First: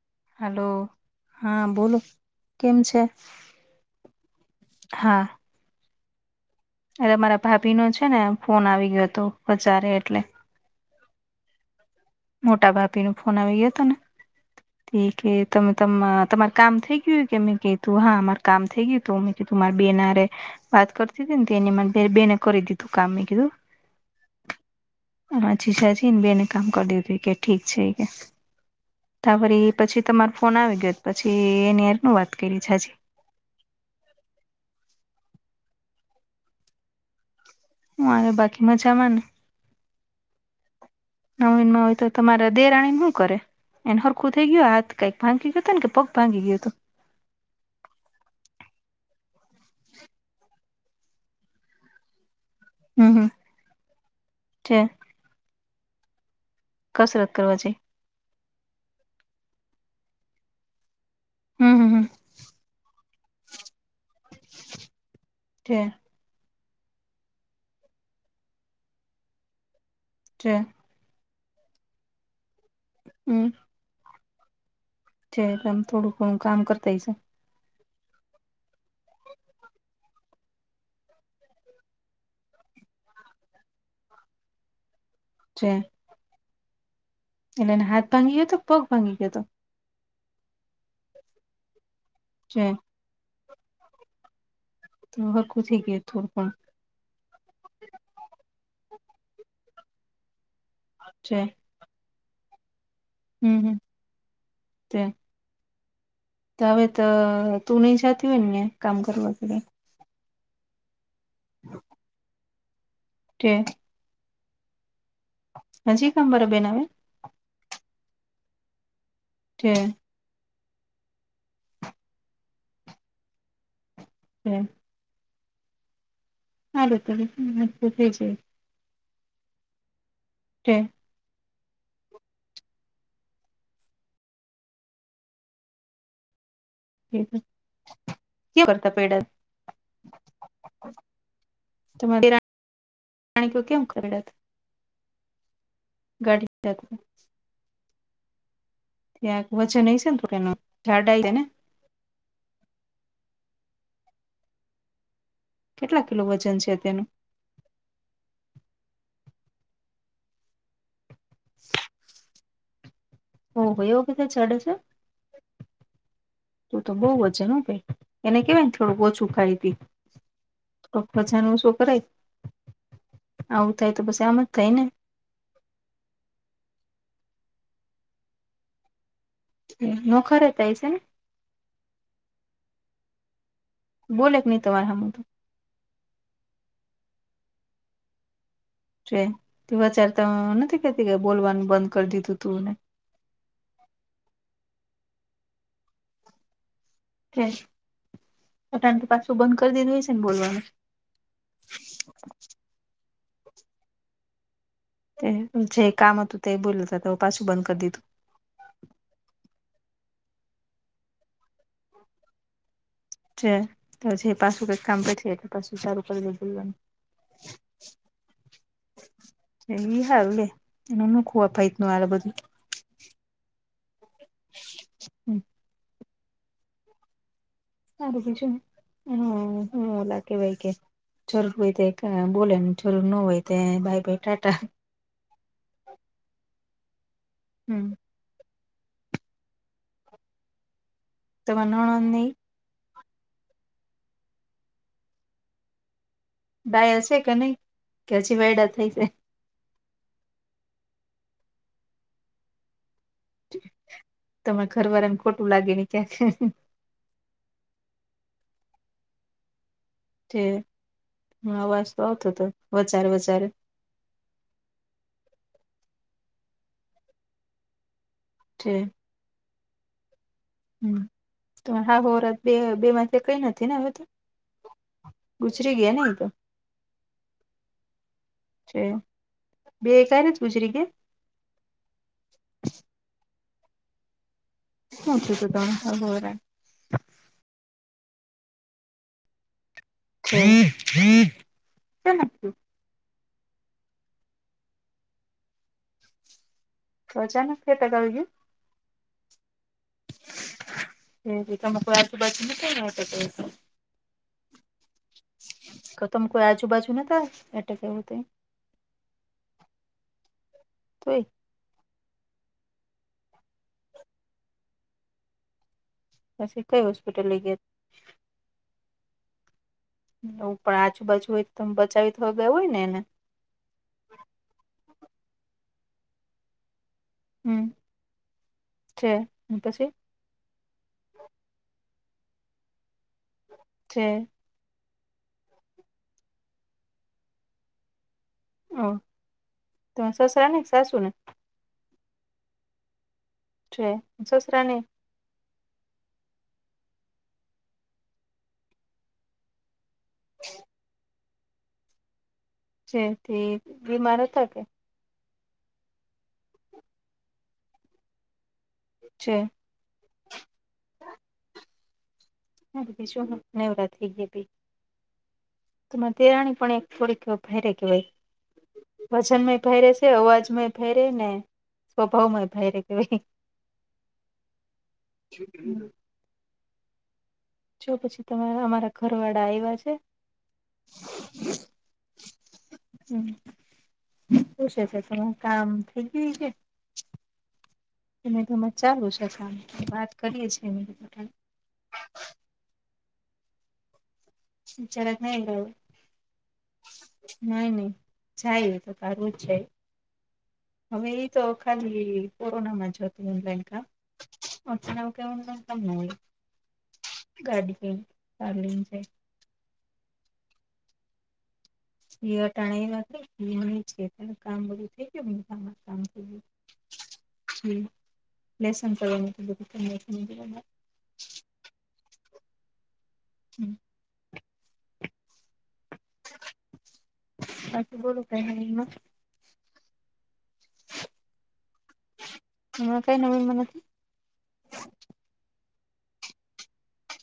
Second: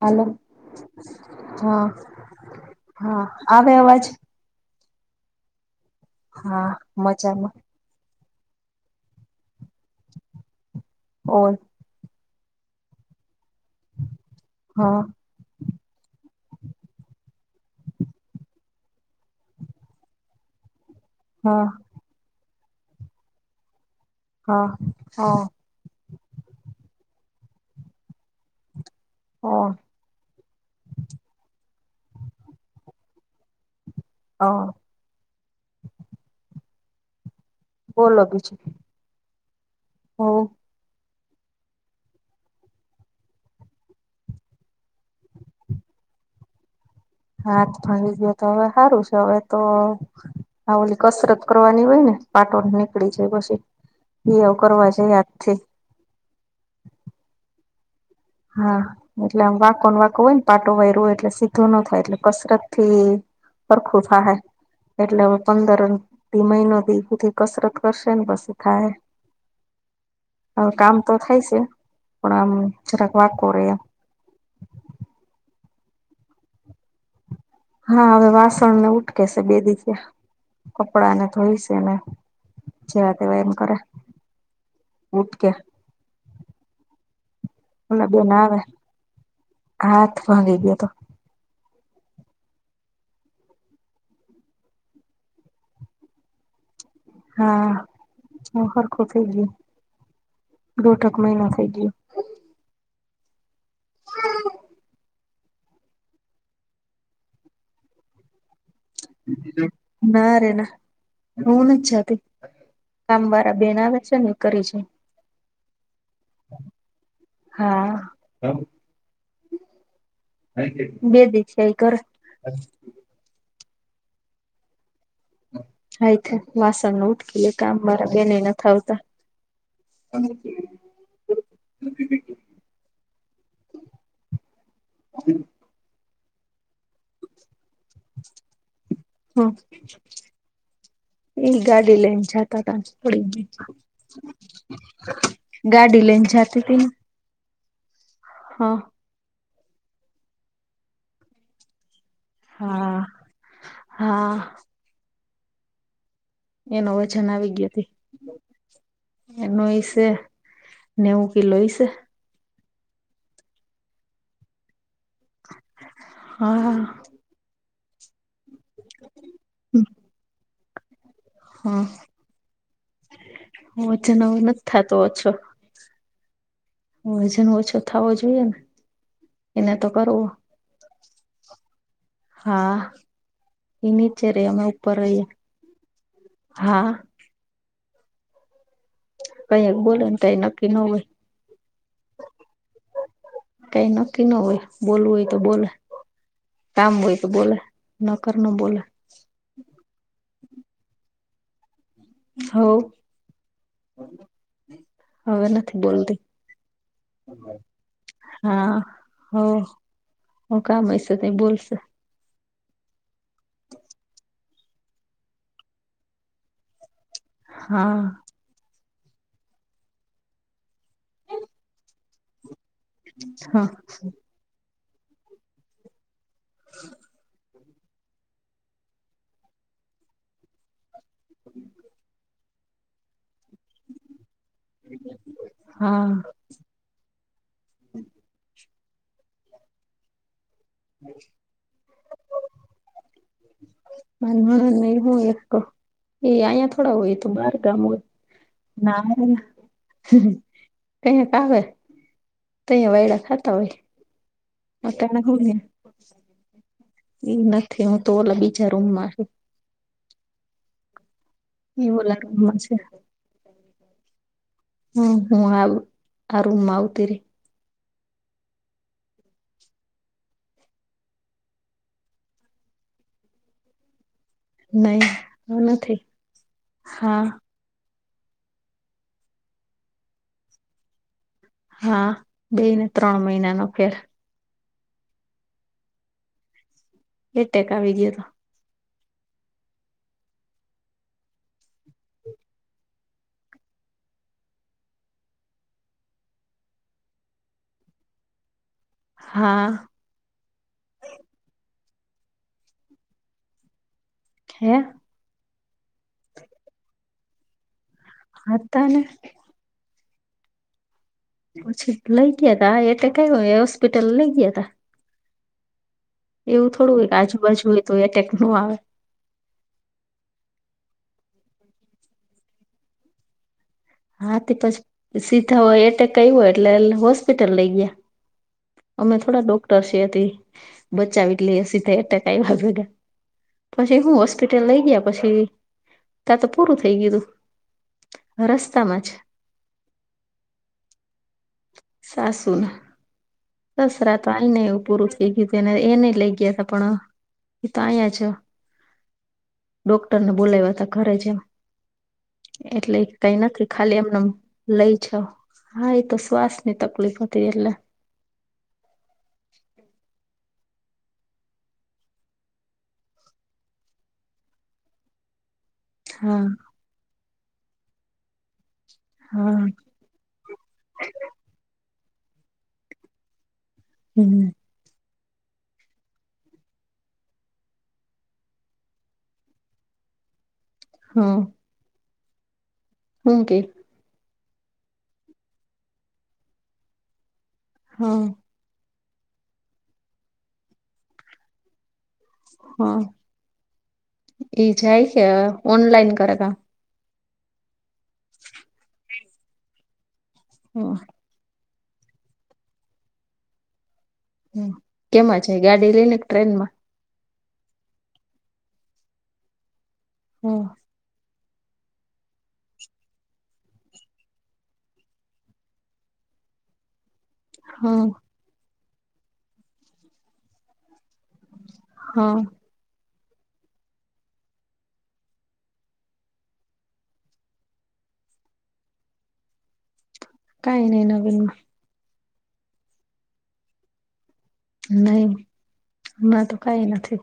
હાલો hello, હા બોલો, કેમ છે? હા આવે અવાજ હા. હા. અરે, મારા મજામાં ભાભીનો છેને ફોન આવી ગયો હતો, બજારે એટલે ઓર મોટા ભાભીનો ફોન આવી ગયો હતો ને, હા ઇ કે તમે તમ તમારું કામ થઈ ગયું? કે મેં કીધું, હા મારું કામ થઈ ગયું તું મેં કીધું, મારા બેન અરે વાત કરતી હતી ને, હા તેણે મને બેને કરી દીધું કામ, મેં કીધું. હ હો છે છીન બેને કામ કરી દીધું, કે ઠીક છે, ત્યા હા વરી પછી તમારો ફોન આવી ગયો, પછી એની સાથ ન વાત કરી છા જી અ બોલો મારે બીજું બાકીમાં જવાનું. હો. નવીનમાં હોય તો, તમારા દેરાણી હુ કરે? એને સરખું થઈ ગયું હાથ? કંઈ ભાંગી ગયું તુ ને કે પગ ભાંગી ગયો હતો? હાથ ભાંગી ગયો હતો, તો હવે સારું છે, હવે તો અ ઓલી કસરત કરવાની હોય ને. પાટો હમ નીકળી હમ જાય પછી, નીરવ છે કરવા જઇએ આખી કસરત કરવા જે હા, એટલે આમ વાંકોને વાંકો હોય ને, પાટો વાયરો હોય. એટલે સીધું હમ ન હમ હમ થાય, એટલે કસરતથી હરખું થ હા હે, એટલે હવે છે પંદર ન અઢી મહિનો સુધી કસરત કરશે ને, પછી થાહે, છે હવે કામ તો થાય છે, પણ આમ જરાક વાંકો હમ રહે આમ. છે એમ, થોડું ઘણું કામ કરતી શે. હા, હવે વાસણ ને ઉટકે છે, બે દિવસા કપડાં ને ધોઈ શે ને. જ્યારે એમ કરે છે, ઉટકે છે એટલે એને, હાથ ઓલા બેન ભાંગી ગયો આવે તો પગ ભાંગી ગયો હતો? હાથ ભાંગી ગયો હતો. છે. અ હરખું થઈ ગયું તુ પણ હા હરખું થઈ ગયું, દોઢ એક છે મહિનો થઈ ગયો. હમ્મ હમ્મ, તે તો હવે તો તું નહી જાતિ હોય ને કામ કરવા કે કાઈ? ના રે ના, હું નથ જાતિ, તે કામવાળા બેન આવે છે ને, એ કરે છે. હજી કામવાળા બેન આવે? હા. કે બે દિવ છે, કરે. એમ હાય થે, વાસણ હારું નો ઉટકી લે, તો થઈ કામવારા જાય બેને નથ આવતા. તે હમ. કે બરતા પેડ. હા. એ ગાડી લઈને એમ તમારે જાતા તા પાણી કેમ કરડત [unintelligible] ગાડી લઈને જાતી ગાડી હતીને. હા. ત્યાં વચજન નહીં છે ને તો એ ઝાડા આય રને. હા હા. કેટલા કિલો વ એનો વજન આવી ગય હતી એનો એ છે. નેવું કીલો હશે. ઓ બઈ ઓ કતે ચડે છે, તું તો હા બઉ વજન હ બેન. એને કેવાય ને થોડુંક ઓછું ખાઈ હતી. થ વજન ઓછું હા કરાય. આવું થાય તો પછ વજન આમ હવે જ નથી થાય ને. થતો ઓછો. વજન ઓછો થવો જોઈએ ને. એને તો નો કરવો ખરત એ છે. હા એ નીચે બોલે કે રહી નહી અમે તમારે ઉપર હામું રહીએ તો હા. રે કઈ બોલે ને કઈ વચારતા નક્કી ન નથી હોય કેતી કે બોલવાનું બંધ કરી દીધું તુંને. કઈ નક્કી ન હોય બોલવું હોય તો બોલે કામ હોય. તો બોલે નકર ન બોલે અત્યાર તો પાછું બંધ કરી દીધું હોય છે ને બોલવા નું. હ. ત જે કામ હતું તે બોલ જ પાછું બંધ કર દીધું. હા હો હ કામ હસે તય બોલસે. છે તો જે પાછું કઈક કામ પ એ તો પાછું સારું કરી દે જોવાનું. હા. એ ઈ હારુ હ એનું ન ખું અભાઈત ન આ બધું. હા. હમ. [inaudible] સારું બીજું હું હ લ કેવાય કે. જરૂર હોય તે બોલે ને જરૂર ન હોય તે બાઈ-બાઈ ટાટા. હા. હમ. હમ. તમારે નણંદ ને ઇ, મારી નણંદ ને એ બહુ એક હ. એ અહીયા થોડા ડાયા હોય છે એતો કે નઈ બાર ગામ હોય કે હજી વાયડા થઈ ના. છે કયક આવે તહીયા વાયડા ખાતા હોય. તમારે ઘરવાળાને અટાણે ખોટું લાગે ને ક્યાંક. એ નથી હું તો ઓલા બીજા રૂમ માં હે. છે અવાજ ઈ તો ઓલા આવતો હતો રૂમમાં છે વચારે વચારે. હમ હું આવું સારુ હું આવતી ર. ઠીક. તમારા સાસુહોરા બે બે માંથી એકય નથી ને હવે તો. નહીં, ગુજરી ગયા નથી, ને ઈ તો હા. છે. બે કઈ રીતે ગુજરી કે. હા, બે ને, ત્રણ મહિના નો ફેર. હછ તો તરા [unintelligible] એટે કાવી ગયો હતો. હ હ શ [unintelligible] તોચાાન ફટ કરળજું [unintelligible] હા. એી મ આજુબાજુ મ ક [unintelligible] હે. તો તમે કોઈ આજુબાજુ ની એટેક એવું તો. અ તને. ત [unintelligible] પછી લઇ ગયા તા, એક હોસ્પિટલ લઈ ગયા તા. પછી એવું કઈ થોડું હોય કે, હોસ્પિટલ લઈ ગયા આજુબાજુ હોય તો, એટેક ન આવે. હ, પણ આજુબાજુ હોય તો, બચાવ થઈ ગયો હોય ને. હા, થી પછી સીધા હોય, એટ કય હોય એટલે. હોસ્પિટલ હમ લઈ ગયા, છે અમે થોડા ડોક્ટર પછી છ હતી. બચાવ એટલે સીધા અટકાયલા પછી છે હું. હોસ્પિટલ લઈ ગયા, પછી ત્યાં તો પૂરું થઈ ગયું. ઓ રસ્તામાં જ તમા સસરા ને કે, સાસુ ને. સાસુને, છે દસરાત વાલને, સસરા ને પુરુ. એ કીધને એ નહ લઈ ગયા ત પણ તયા છ [unintelligible] ડોક્ટરને બોલાયાતા ઘરે છે, છે એટલે તે કઈ નથી. ખાલી બીમાર એમને હતા કે લઈ જાાવ. હા, એ તો શ્વાસ ની તકલીફ હતી એટલે. [unintelligible] હ બધી શું નવરાત્રી થઈ ગયા ભી તો હા તેરાણી પણ એક [unintelligible] થોડી કે ભહેરે કે, ભય હા વજનમાં ભહેરે છે. અવાજમાં ફેરે ને, સ્વભાવમાંય ફેરે કે. હમ. જ. જો પછી તમારે અમારા ઘર વાળા આવ્યા છે. હા. હું કે હમ પછી છે, તો કામ થઈ ગયું છે. હા જ ચાલુ છે, સા વાત કરીએે છીએ. હા, એ જાય જરાક કે, નહી રહો ઓનલાઈન કરે? નહી, નહી જાય, એ તો સારવું જ જાય. હવે એ તો ખાલી કોરોના માં જ હતું, એ લોકા હ કેમાં છે, ગાડી લઈને કે, ટ્રેન માં. ગાડી ચાલી છે. હમ. એવા ટાણા કામ બધું થઈ ગયું, કામ થઈ ગયું. [unintelligible] હા લેસન કરે. હા. હમ [unintelligible] કઈ નહી નવીનમા હા કઈ નવીન મા નથી નહી મારતો કાઈ નથી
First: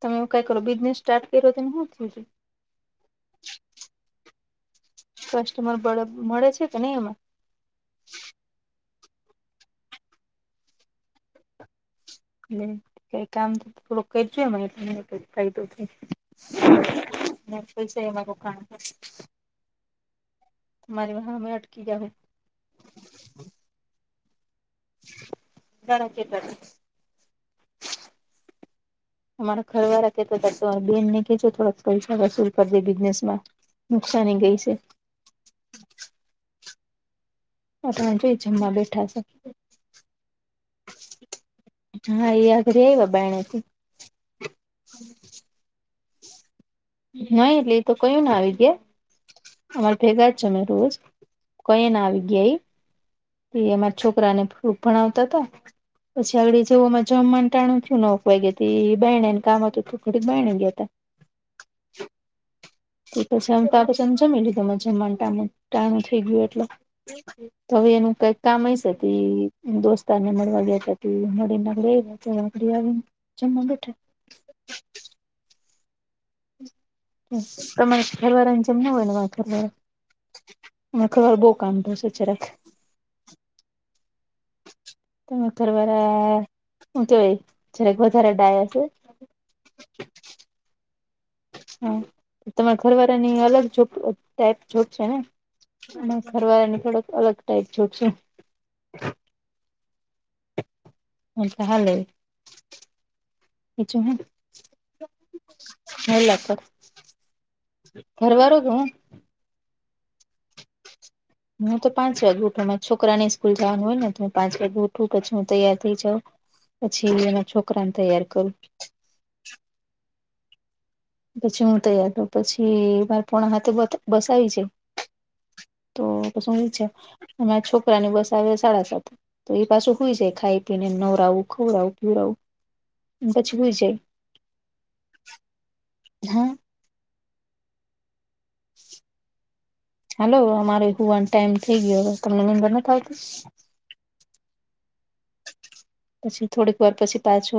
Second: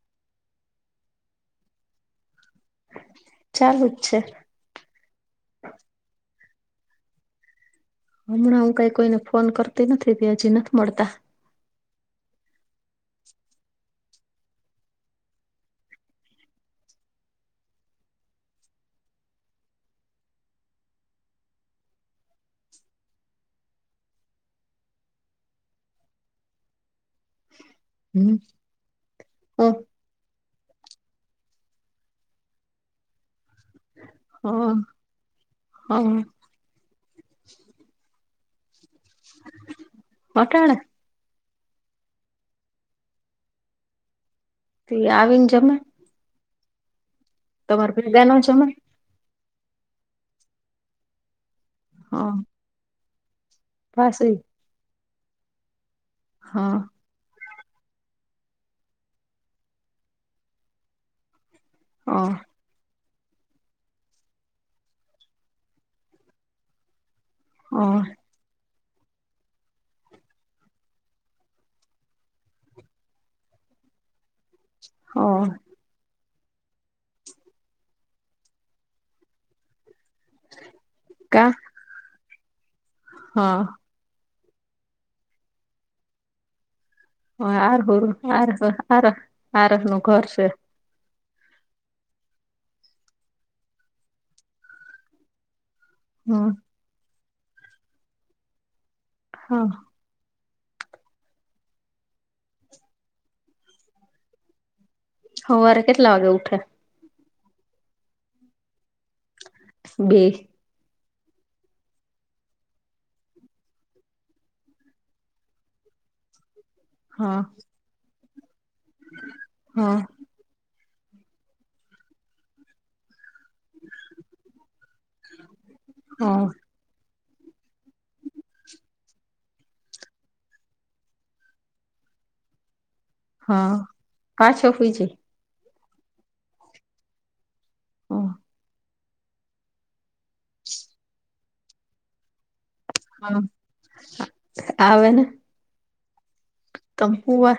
તમે કઈ કરો બિઝનેસ સ્ટાર્ટ કર્યો તોને હુ થયું ચાલું જ છે. કસ્ટમર બડે મળે છે કે નહી એમાં. હમણાં હું કઈ કોઈને ફોન કરતી નથી તે હજી નથ મળતા. એ કઈ કામ થોડું કરજો એટલે મન કઈ ફાયદો થાય. ને ખુલશે એમા [unintelligible] [unintelligible] મારી હામે અટકી ગ્યા હે. ઘણા ખેતર હે હમ મારા ઓ ઘરવાળા [inaudible] બેનને કેજો થોડાક પૈસા વસૂલ કર દે બિઝનેસ માં. હ હા. ટાઈમ જોઈ જમવા બેઠા શે. અટાણે હા એયા [unintelligible] બાણે થી. તે આવીન જમે. [unintelligible] તમારે ભેગા ન જમે અમાર ભેગા જ જમે રોજ ક ઇ ના હ આવી ગ્યા ઇમ ઇ અમારા પાસી છોકરાને થોડું ભણાવતા હતા પછી આગળ હા જેવું અમન જમવાનું ટાણું થયું નવએક વાયગાથી તે બાયણે કામ હતું તો ઘડીક બાયણે ગયા તા. હ. તે પછી આમ તો પછીમ જમી લીધું મે જમવાનું ટાણુ ટાણુ થઈ ગયું એટલે. હ તોય હવે એનું. કઈક કામ હૈશે એ દોસ્તાર ને મળવા ગ્યાતા તે મળીને [inaudible] આવીને. જમવા બેઠા હા. તમારા ઘરવાળાની જેમ ના હોય અમાર ઘરવાળા. અમારા ઘર બહુ કા કામ પોચે છે જરાક હા. તમાર ઘરવાળા તો એ આર જરાક હોર વધારે આર ડાયા છે. આર આરસ નું ઘર છે હા તમારા ઘરવાળા ની અલગ જોબ ટાઈપ જોબ છે ને. અમાર હમ ઘરવાળાની થોડોક અલગ ટાઈપ જોબ છે હા. ઓમ તો હાલે બીજું હે ને. સવારે કેટલા વાગે હાયલા કરે ઉઠે ઘરવાળો જ હું. બે. હું તો પાંચ વાગે ઉઠવાનું મારે છોકરા ની સ્કૂલ જવાનું હોય ને તો પાંચ વાગે ઉઠું પછી હું તૈયાર થઈ જાઉં. [unintelligible] પછી હા વેલા છોકરાને તૈયાર કરું. હા પછી હું તૈયાર થઉ, પછી માર પોણા આથે બસ આવી જાય, તો હા પસી હું નીચે. અમારા છોકરા ની બસ આવી જાય, સાડા સાતે. ઈ પાછો સુઇ જાય ખાઈ-પીને, નવરાવું ખવડાવું-પીવડાવું. હા, પાછો હુઇ જાય. હ. ઓહ. હલો, અમારે હુવાનો ટાઈમ થઈ ગયો, તમને નિંદર નથી આવતી. હા, આવેને. પછી થોડીક વાર પછી હુવા પાછુ,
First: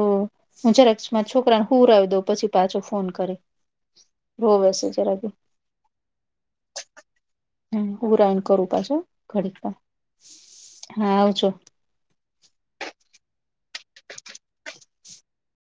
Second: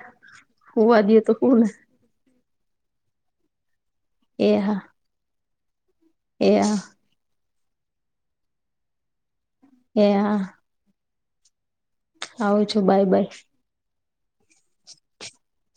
હું જરાક હુવા દયો માર તો છોકરાને હુને હુવરાવી દઉં પછી. પાછો ફોન કર્યો, એ રોવે હા સે જરાક ઇ. [unintelligible] હુવડાવીને પાછું કરું. એ હ. હા, આવ છે. આવું છે, બાય, બાય.